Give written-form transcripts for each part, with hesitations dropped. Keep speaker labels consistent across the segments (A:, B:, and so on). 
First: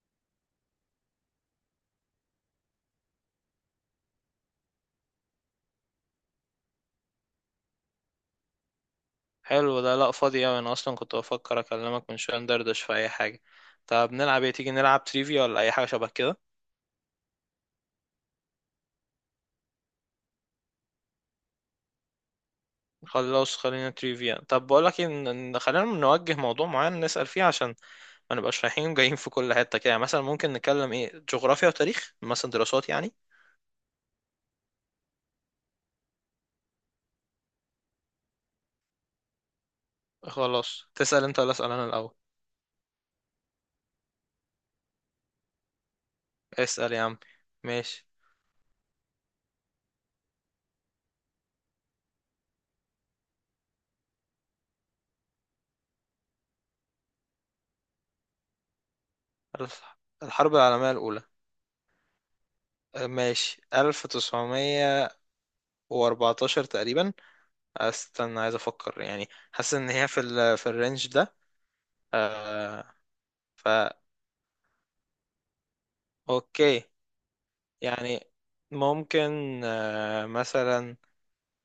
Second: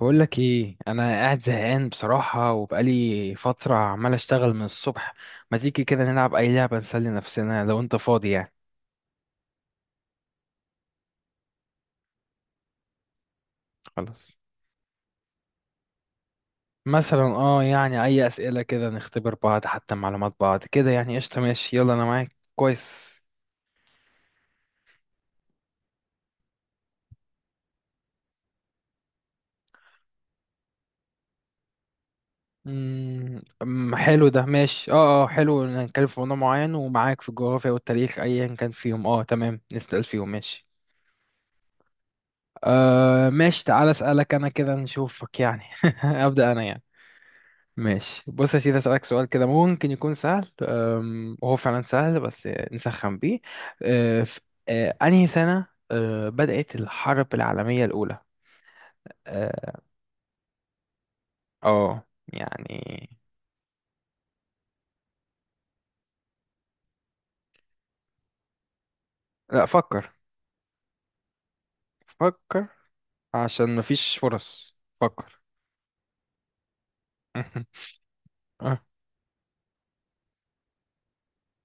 A: بقول لك ايه، انا قاعد زهقان بصراحة، وبقالي فترة عمال اشتغل من الصبح. ما تيجي كده نلعب اي لعبة نسلي نفسنا لو انت فاضي يعني.
B: حلو ده. لا فاضي اوي، انا اصلا كنت بفكر اكلمك من شويه ندردش في اي حاجه. طب
A: خلاص.
B: نلعب ايه؟ تيجي نلعب تريفيا ولا اي حاجه شبه كده.
A: مثلا يعني اي اسئلة كده نختبر بعض، حتى معلومات بعض كده يعني، قشطة ماشي يلا انا معاك كويس.
B: خلاص، خلينا تريفيا. طب بقول لك ان خلينا نوجه موضوع معين نسال فيه عشان ما نبقاش رايحين جايين في كل حته كده، يعني مثلا ممكن نتكلم ايه، جغرافيا وتاريخ، مثلا دراسات يعني.
A: أم، حلو ده ماشي حلو إن نتكلم في موضوع معين، ومعاك في الجغرافيا والتاريخ ايا كان فيهم تمام نسأل فيهم ماشي.
B: خلاص، تسال انت ولا اسال انا الاول؟
A: آه ماشي، تعال اسألك انا كده نشوفك يعني ابدأ انا يعني.
B: اسال يا عم. ماشي.
A: ماشي بص يا سيدي، أسألك سؤال كده ممكن يكون سهل، وهو فعلا سهل بس نسخن بيه. أه، في أه، أنهي سنة بدأت الحرب العالمية الأولى؟ اه،
B: الف- الحرب العالميه الاولى،
A: يعني.
B: ماشي، 1914 تقريبا. استنى عايز افكر، يعني
A: لا
B: حاسس ان هي
A: فكر،
B: في ال في الرينج ده.
A: فكر
B: آه
A: عشان
B: فا
A: مفيش فرص فكر.
B: اوكي، يعني
A: آه،
B: ممكن مثلا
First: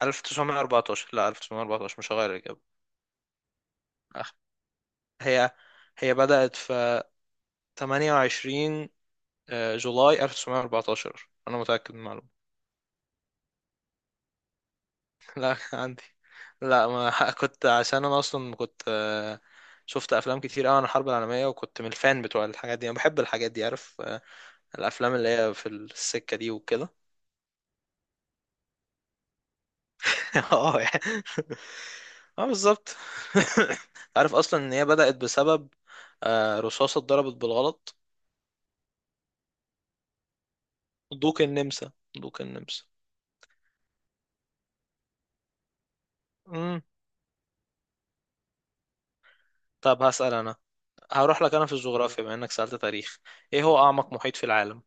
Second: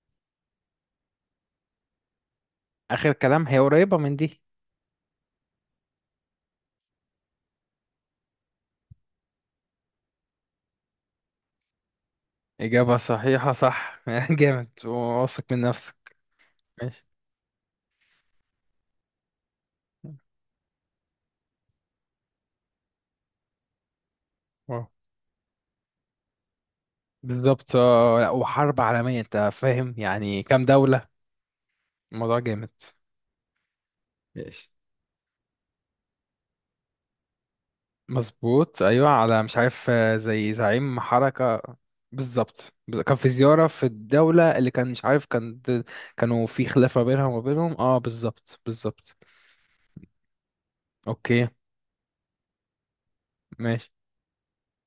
B: 1914. لا 1914 مش هغير الاجابه.
A: آخر كلام هي قريبة من
B: أخ-
A: دي.
B: هي هي بدأت في 28 جولاي 1914، انا متأكد من المعلومه.
A: إجابة صحيحة، صح جامد واثق
B: لا
A: من
B: عندي.
A: نفسك.
B: لا
A: ماشي.
B: ما كنت، عشان انا اصلا كنت شفت افلام كتير قوي عن الحرب العالميه، وكنت من الفان بتوع الحاجات دي، انا بحب الحاجات دي، عارف
A: واو.
B: الافلام اللي هي في السكه دي وكده.
A: بالظبط، لا وحرب عالمية أنت فاهم يعني كام
B: اه
A: دولة.
B: يعني.
A: الموضوع
B: اه
A: جامد.
B: بالظبط. عارف اصلا
A: ماشي.
B: ان هي بدات بسبب رصاصه اتضربت بالغلط.
A: مظبوط ايوه، على مش عارف زي زعيم
B: دوق
A: حركه.
B: النمسا، دوق
A: بالظبط،
B: النمسا.
A: كان في زياره في الدوله اللي كان مش عارف كانوا في
B: امم.
A: خلاف ما بينها وما بينهم، اه بالظبط بالظبط.
B: طب هسال انا، هروح
A: اوكي.
B: لك انا في الجغرافيا بما انك سالت تاريخ. ايه هو
A: ماشي
B: اعمق محيط في العالم؟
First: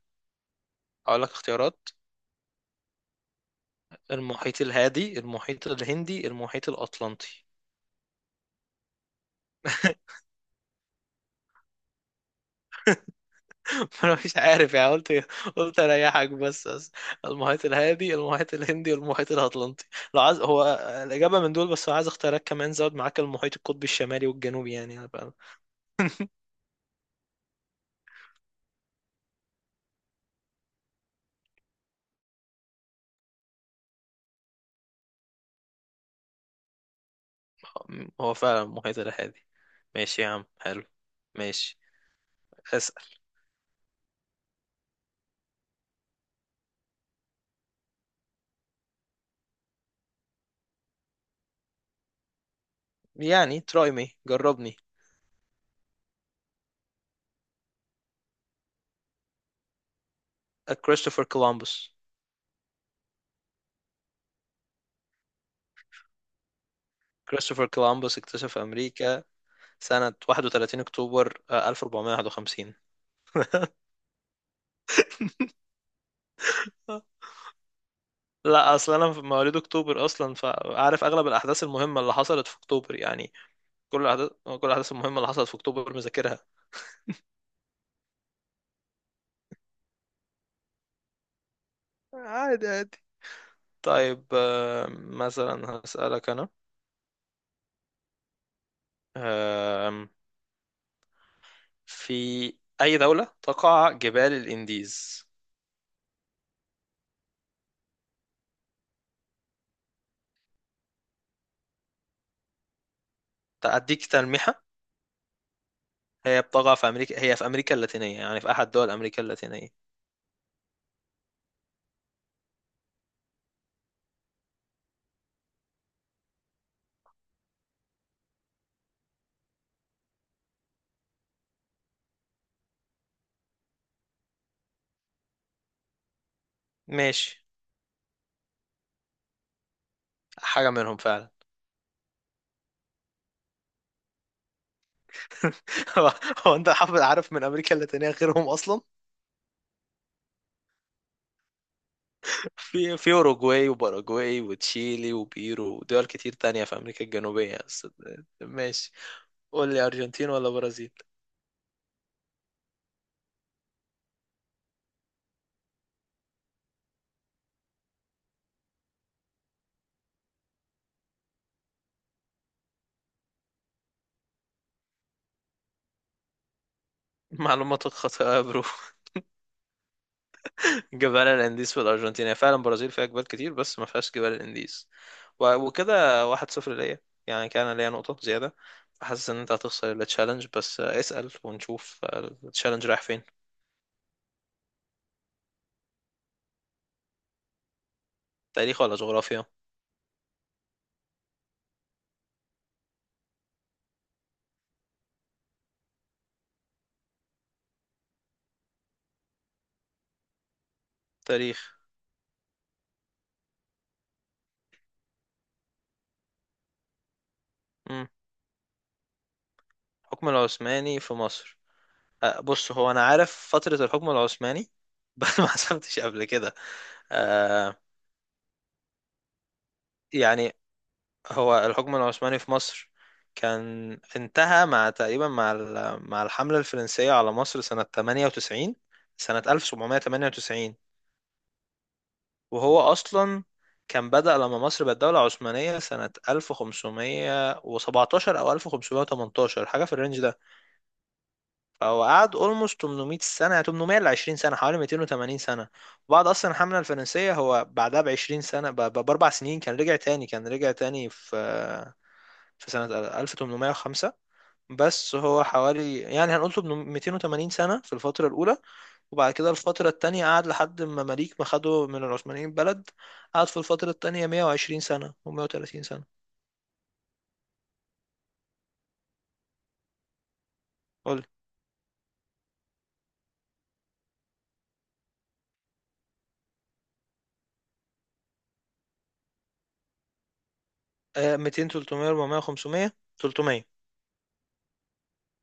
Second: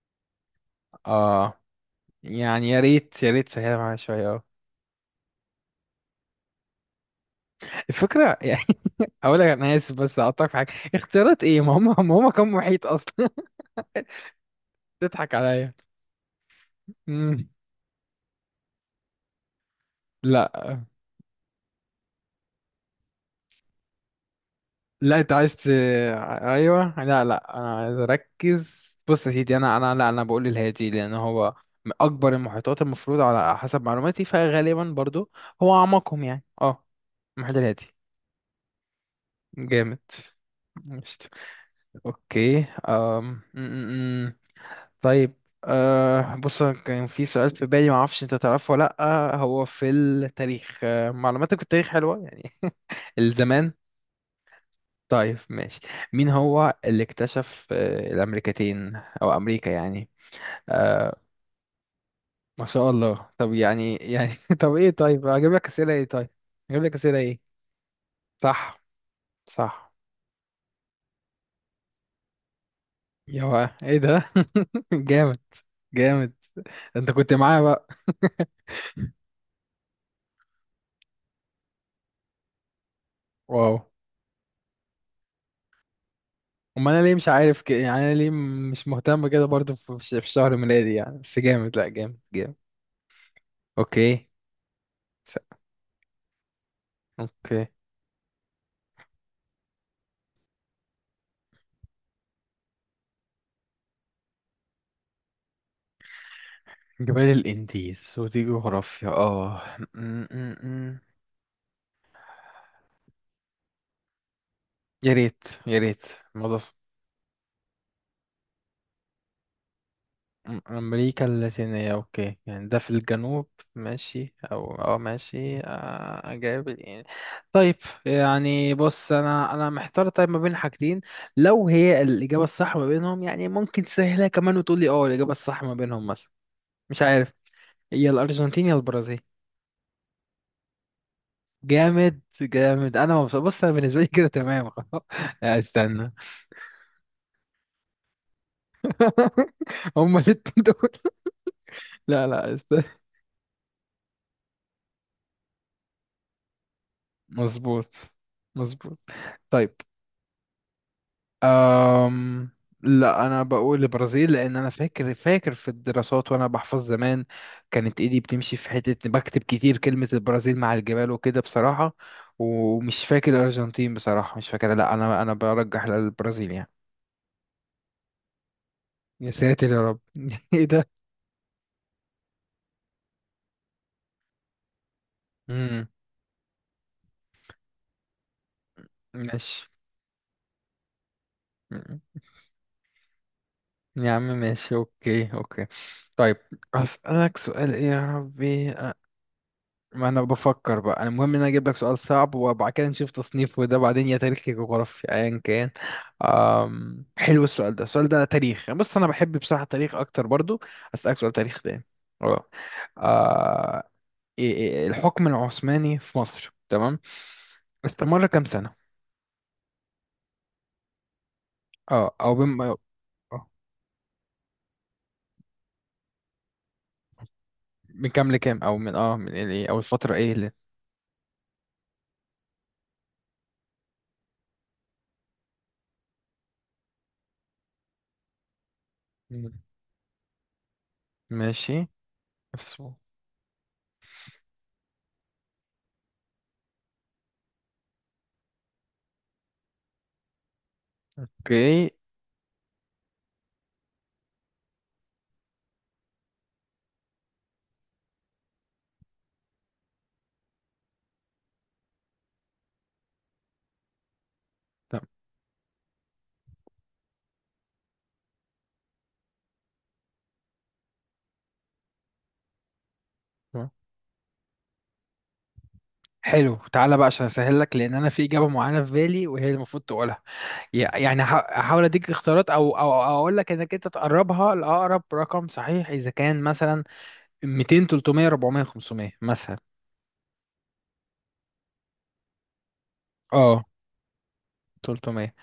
B: اقول لك
A: اه
B: اختيارات:
A: يعني، يا ريت يا ريت سهل معايا شويه اه.
B: المحيط الهادي، المحيط الهندي، المحيط الاطلنطي.
A: الفكره يعني اقول لك انا اسف بس اقطعك في حاجه، اختيارات ايه، ما هم كانوا محيط اصلا.
B: انا مش عارف، يعني قلت،
A: تضحك عليا.
B: قلت اريحك بس
A: مم.
B: المحيط الهادي، المحيط الهندي، والمحيط الاطلنطي. لو عايز هو
A: لا
B: الاجابه من دول بس، لو عايز اختيارات كمان زود معاك المحيط القطبي الشمالي والجنوبي، يعني
A: لا انت عايز. ايوه لا لا انا عايز اركز، بص يا سيدي انا لا، انا بقول الهادي لان هو من اكبر المحيطات المفروض، على حسب معلوماتي فغالبا برضو هو اعمقهم يعني اه، المحيط الهادي.
B: هو فعلا المحيط الهادي.
A: جامد.
B: ماشي يا عم، حلو.
A: مشت.
B: ماشي.
A: اوكي.
B: اسال.
A: أم... م- م- م. طيب، أه بص، أنا كان في سؤال في بالي ما اعرفش انت تعرفه ولا لا، هو في التاريخ معلوماتك في التاريخ حلوه يعني
B: يعني
A: الزمان.
B: تراي مي، جربني.
A: طيب ماشي، مين هو اللي اكتشف الأمريكتين أو أمريكا يعني آه.
B: كريستوفر كولومبوس.
A: ما شاء الله، طب يعني يعني طب إيه طيب أجيب لك أسئلة إيه.
B: كريستوفر كولومبوس اكتشف
A: صح
B: امريكا
A: صح.
B: سنه 31 اكتوبر 1451.
A: يا بقى إيه ده. جامد جامد. أنت كنت معايا بقى.
B: لا اصل انا في مواليد اكتوبر اصلا، فعارف اغلب الاحداث المهمه اللي حصلت في اكتوبر يعني.
A: واو.
B: كل الاحداث المهمه اللي حصلت في اكتوبر مذاكرها.
A: أما أنا ليه مش عارف كده يعني، أنا ليه مش مهتم كده برضو في شهر ميلادي يعني، بس جامد لأ جامد جامد.
B: عادي عادي. طيب
A: أوكي. س-
B: مثلا هسألك انا.
A: أوكي.
B: آم، في اي دوله تقع جبال الانديز؟
A: جبال الإنديز، ودي جغرافيا آه
B: اديك تلميحه:
A: يا ريت يا ريت.
B: هي
A: الموضوع ص-
B: بتقع في امريكا، هي في امريكا اللاتينيه، يعني في احد دول امريكا اللاتينيه.
A: أمريكا اللاتينية أوكي، يعني ده في الجنوب ماشي، أو أو ماشي، أجاوب يعني. طيب يعني بص أنا محتار طيب ما بين حاجتين، لو هي الإجابة الصح ما بينهم يعني ممكن تسهلها كمان، وتقول لي أه الإجابة الصح ما بينهم مثلا. مش عارف،
B: ماشي،
A: يا الأرجنتين يا البرازيل.
B: حاجه منهم فعلا.
A: جامد جامد، أنا مبسوط، بص أنا بالنسبة لي كده تمام خلاص لا، استنى.
B: هو هو انت حافظ عارف من امريكا اللاتينيه غيرهم اصلا؟
A: هما الاتنين دول. لا لا استنى.
B: في اوروجواي وباراجواي وتشيلي وبيرو ودول كتير تانية في امريكا الجنوبية بس.
A: مظبوط.
B: ماشي.
A: مظبوط.
B: قول
A: طيب.
B: لي، ارجنتين ولا برازيل؟
A: أم... لا انا بقول البرازيل لان انا فاكر، فاكر في الدراسات، وانا بحفظ زمان كانت ايدي بتمشي في حته بكتب كتير كلمه البرازيل مع الجبال وكده بصراحه، ومش فاكر الارجنتين بصراحه مش فاكر، لا انا برجح للبرازيل يعني.
B: معلوماتك خاطئة يا برو.
A: يا ساتر يا رب ايه ده.
B: جبال الانديز في الارجنتين، هي فعلا برازيل فيها جبال كتير بس ما فيهاش جبال الانديز.
A: امم
B: وكده واحد صفر ليا، يعني كان ليا نقطة زيادة. حاسس ان انت
A: ماشي.
B: هتخسر التشالنج، بس اسأل ونشوف.
A: مم.
B: التشالنج رايح فين؟
A: يا عم ماشي، اوكي اوكي. طيب هسألك سؤال ايه يا ربي،
B: تاريخ ولا جغرافيا؟
A: ما انا بفكر بقى، انا المهم ان انا اجيب لك سؤال صعب، وبعد كده نشوف تصنيف، وده بعدين يا تاريخ يا جغرافيا ايا كان. أم... حلو، السؤال ده تاريخ يعني، بص انا بحب بصراحة تاريخ اكتر برضو، اسالك سؤال تاريخ
B: تاريخ.
A: تاني اه. آه، إيه- إيه- إيه، الحكم العثماني في مصر، تمام،
B: امم.
A: استمر كام سنة.
B: الحكم العثماني في مصر.
A: اه او بم...
B: بص
A: آه،
B: هو انا عارف فترة الحكم العثماني، بس ما حسبتش قبل كده. آه،
A: من كام لكام، او من اه من ايه او الفترة ايه اللي.
B: يعني هو الحكم العثماني في مصر كان انتهى مع تقريبا مع مع الحملة الفرنسية على مصر سنة 98، سنة
A: مم.
B: 1798.
A: ماشي. بس-
B: وهو أصلا كان بدأ لما مصر بقت دولة عثمانية سنة 1517 أو 1518، حاجة في الرينج ده.
A: اوكي
B: هو قعد اولموست 800 سنه، يعني 800 ل 20 سنه، حوالي 280 سنه. بعد اصلا الحمله الفرنسيه هو بعدها ب 20 سنه باربع سنين كان رجع تاني في سنه 1805. بس هو حوالي يعني هنقول 800، 280 سنه في الفتره الاولى، وبعد كده الفتره التانيه قعد لحد ما مماليك ما خدوا من العثمانيين بلد، قعد في
A: تمام،
B: الفتره التانيه 120 سنه و130 سنه.
A: حلو. تعالى بقى عشان اسهل لك، لان انا في اجابه معينه في بالي وهي المفروض تقولها، يع-
B: قول
A: يعني ه-
B: لي.
A: هحاول اديك اختيارات، او او أو اقول لك انك انت تقربها لاقرب رقم صحيح، اذا كان مثلا 200 300 400 500 مثلا.
B: 200، 300، 400، 500؟
A: اه
B: 300.
A: 300.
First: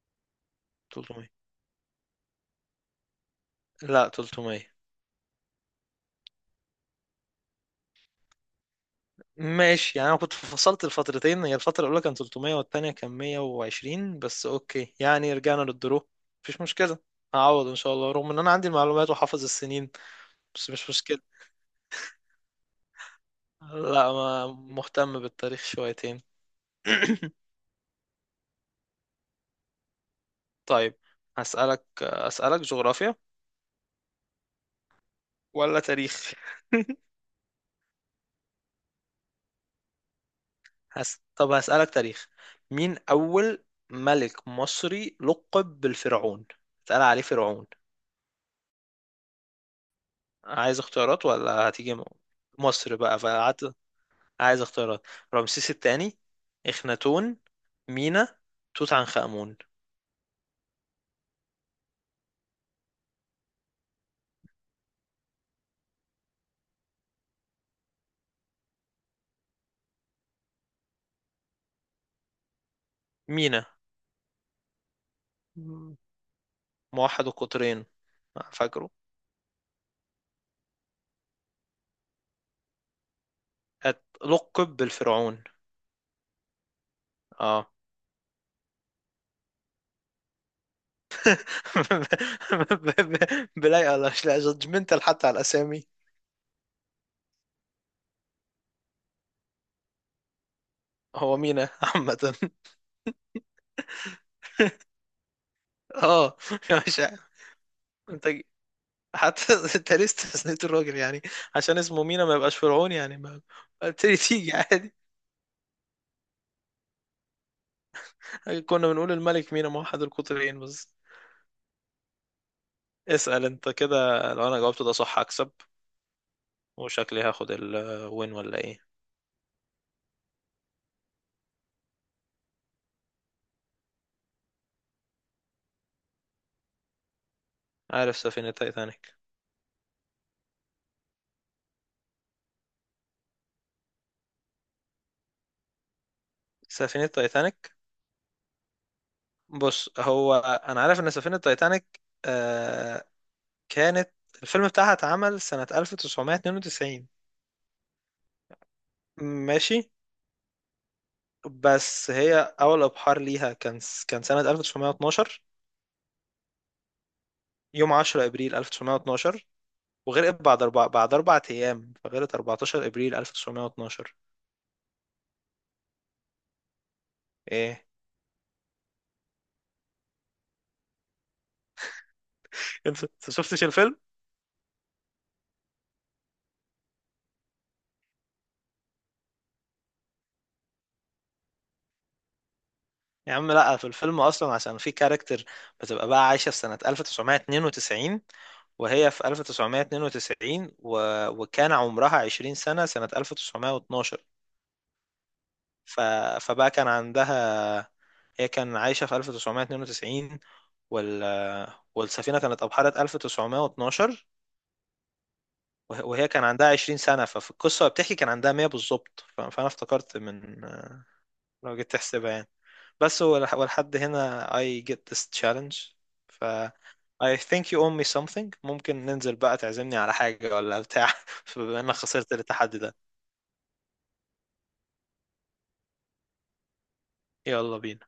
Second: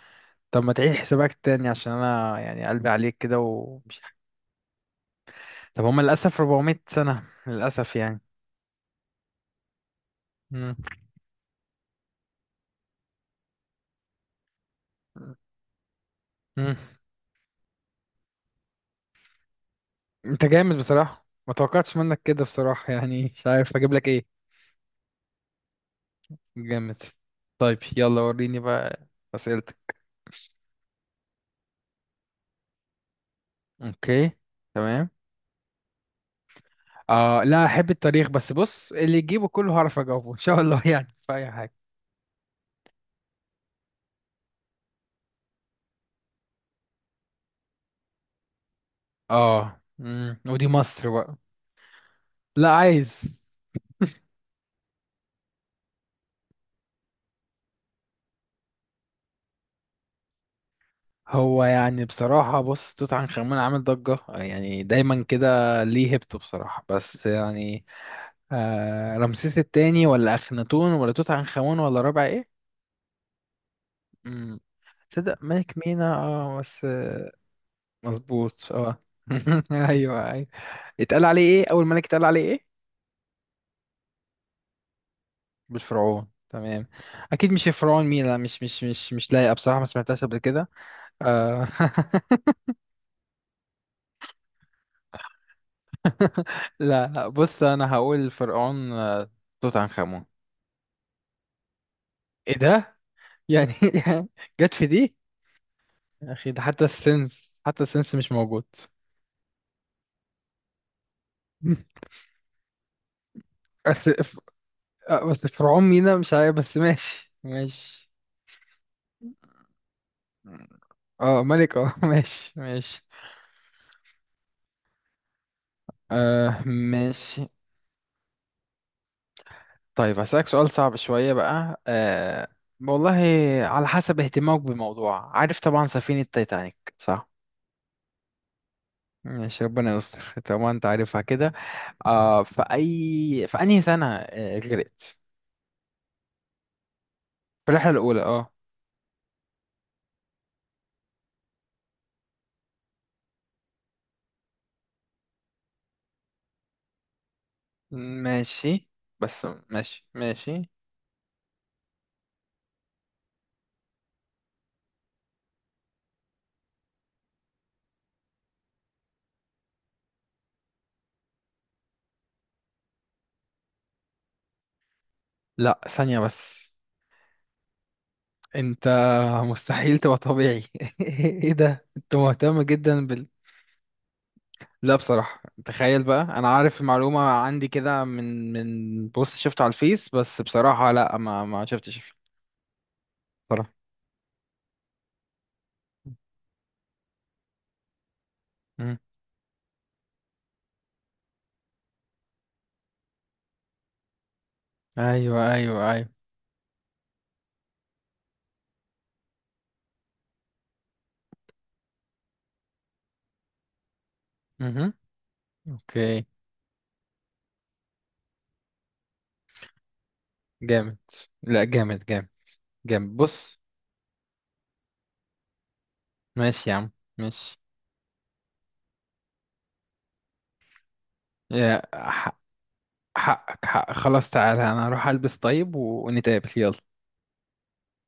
A: طب ما تعيد
B: 300
A: حسابك تاني، عشان انا يعني قلبي عليك كده
B: لا 300.
A: طب هم للاسف 400 سنه للاسف يعني.
B: ماشي، يعني انا كنت
A: مم.
B: فصلت الفترتين، هي الفتره الاولى كانت 300 والتانيه كان 120 بس، اوكي يعني رجعنا للدرو. مفيش
A: مم.
B: مشكله، هعوض ان شاء الله، رغم ان انا عندي المعلومات وحافظ السنين.
A: انت
B: بس
A: جامد
B: مش مشكله،
A: بصراحه، ما توقعتش منك كده بصراحه، يعني مش عارف اجيب لك
B: لا
A: ايه.
B: ما مهتم بالتاريخ شويتين.
A: جامد. طيب يلا وريني بقى اسئله.
B: طيب أسألك جغرافيا
A: اوكي تمام.
B: ولا تاريخ؟
A: اه لا احب التاريخ، بس بص اللي يجيبه كله هعرف اجاوبه ان شاء الله يعني في اي
B: طب
A: حاجه.
B: هسألك تاريخ. مين أول ملك مصري لقب بالفرعون، اتقال عليه فرعون؟
A: اه امم، ودي
B: عايز
A: مصر
B: اختيارات
A: بقى.
B: ولا هتيجي
A: لا
B: مصر
A: عايز.
B: بقى فقعدت؟ عايز اختيارات: رمسيس الثاني، اخناتون، مينا، توت عنخ آمون.
A: هو يعني بصراحه بص، توت عنخ امون عامل ضجه، يعني دايما كده ليه هيبته بصراحه بس يعني. آه، رمسيس التاني، ولا اخناتون، ولا توت عنخ امون، ولا رابع ايه.
B: مينا.
A: امم. تصدق ملك
B: مم.
A: مينا اه، بس
B: موحد القطرين،
A: مظبوط
B: فاكره.
A: اه. ايوه ايوه. اتقال عليه ايه، اول ملك اتقال عليه ايه.
B: لقب بالفرعون.
A: بالفرعون تمام. اكيد مش
B: اه.
A: فرعون مينا، مش لايقه بصراحه، ما سمعتهاش قبل كده. آه.
B: بلاي الله، مش لا جادجمنتال حتى على الاسامي.
A: لا لا بص، انا هقول فرعون، توت عنخ امون.
B: هو مينا عامة.
A: ايه ده يعني جت في دي. يا
B: اه
A: اخي، ده حتى
B: مش ع-
A: السنس
B: انت،
A: مش موجود.
B: حتى انت ليه استثنيت الراجل يعني؟ عشان اسمه مينا ما يبقاش فرعون يعني؟ ما
A: بس
B: تيجي
A: ف-
B: تيجي عادي.
A: آه، بس فرعون مينا مش عارف، بس ماشي ماشي.
B: كنا بنقول الملك مينا موحد القطرين بس.
A: اه ملك اه ماشي ماشي.
B: اسأل انت كده، لو انا جاوبت ده صح هكسب،
A: آه
B: وشكلي
A: ماشي.
B: هاخد الوين ولا ايه؟
A: طيب هسألك سؤال صعب شوية بقى أه، والله على حسب اهتمامك بالموضوع، عارف طبعا سفينة تايتانيك صح؟
B: عارف سفينة تايتانيك.
A: ماشي ربنا يستر طبعا انت عارفها كده. أه في أي في أنهي سنة غرقت؟
B: سفينة
A: في
B: تايتانيك.
A: الرحلة الأولى اه.
B: بص هو انا عارف ان سفينة تايتانيك آه كانت، الفيلم بتاعها اتعمل سنة 1992.
A: ماشي، بس
B: ماشي،
A: ماشي ماشي.
B: بس هي اول ابحار ليها كان، كان سنة 1912، يوم 10 ابريل 1912، وغرقت بعد اربع ايام، فغرقت 14 ابريل 1912.
A: لا ثانية بس،
B: ايه
A: انت مستحيل تبقى طبيعي ايه ده، انت مهتم
B: انت،
A: جدا.
B: أنت شفتش الفيلم؟
A: لا بصراحة تخيل بقى، أنا عارف المعلومة عندي كده من بوست شفته على الفيس، بس بصراحة لا ما شفتش
B: يا عم
A: بصراحة.
B: لا، في الفيلم اصلا عشان في كاركتر بتبقى بقى عايشه في سنه 1992،
A: مم.
B: وهي في 1992 وكان عمرها 20 سنه سنه 1912.
A: أيوه أيوه
B: ف...
A: أيوه.
B: فبقى كان عندها، هي كان عايشه في 1992 وال... والسفينه كانت ابحرت 1912،
A: مهم. أوكي.
B: وهي كان عندها 20 سنه، ففي القصه بتحكي كان عندها 100 بالظبط. فانا افتكرت من
A: جامد. لا
B: لو جيت
A: جامد جامد
B: تحسبها يعني.
A: جامد
B: بس هو
A: بص.
B: ولحد هنا I get this challenge. ف
A: ماشي يا عم،
B: I
A: ماشي
B: think you owe me something. ممكن ننزل بقى تعزمني على حاجة ولا بتاع؟ بما
A: يا
B: انك خسرت
A: حق.
B: التحدي ده.
A: حقك حقك خلاص، تعالى أنا هروح ألبس طيب ونتقابل يلا.
B: يلا بينا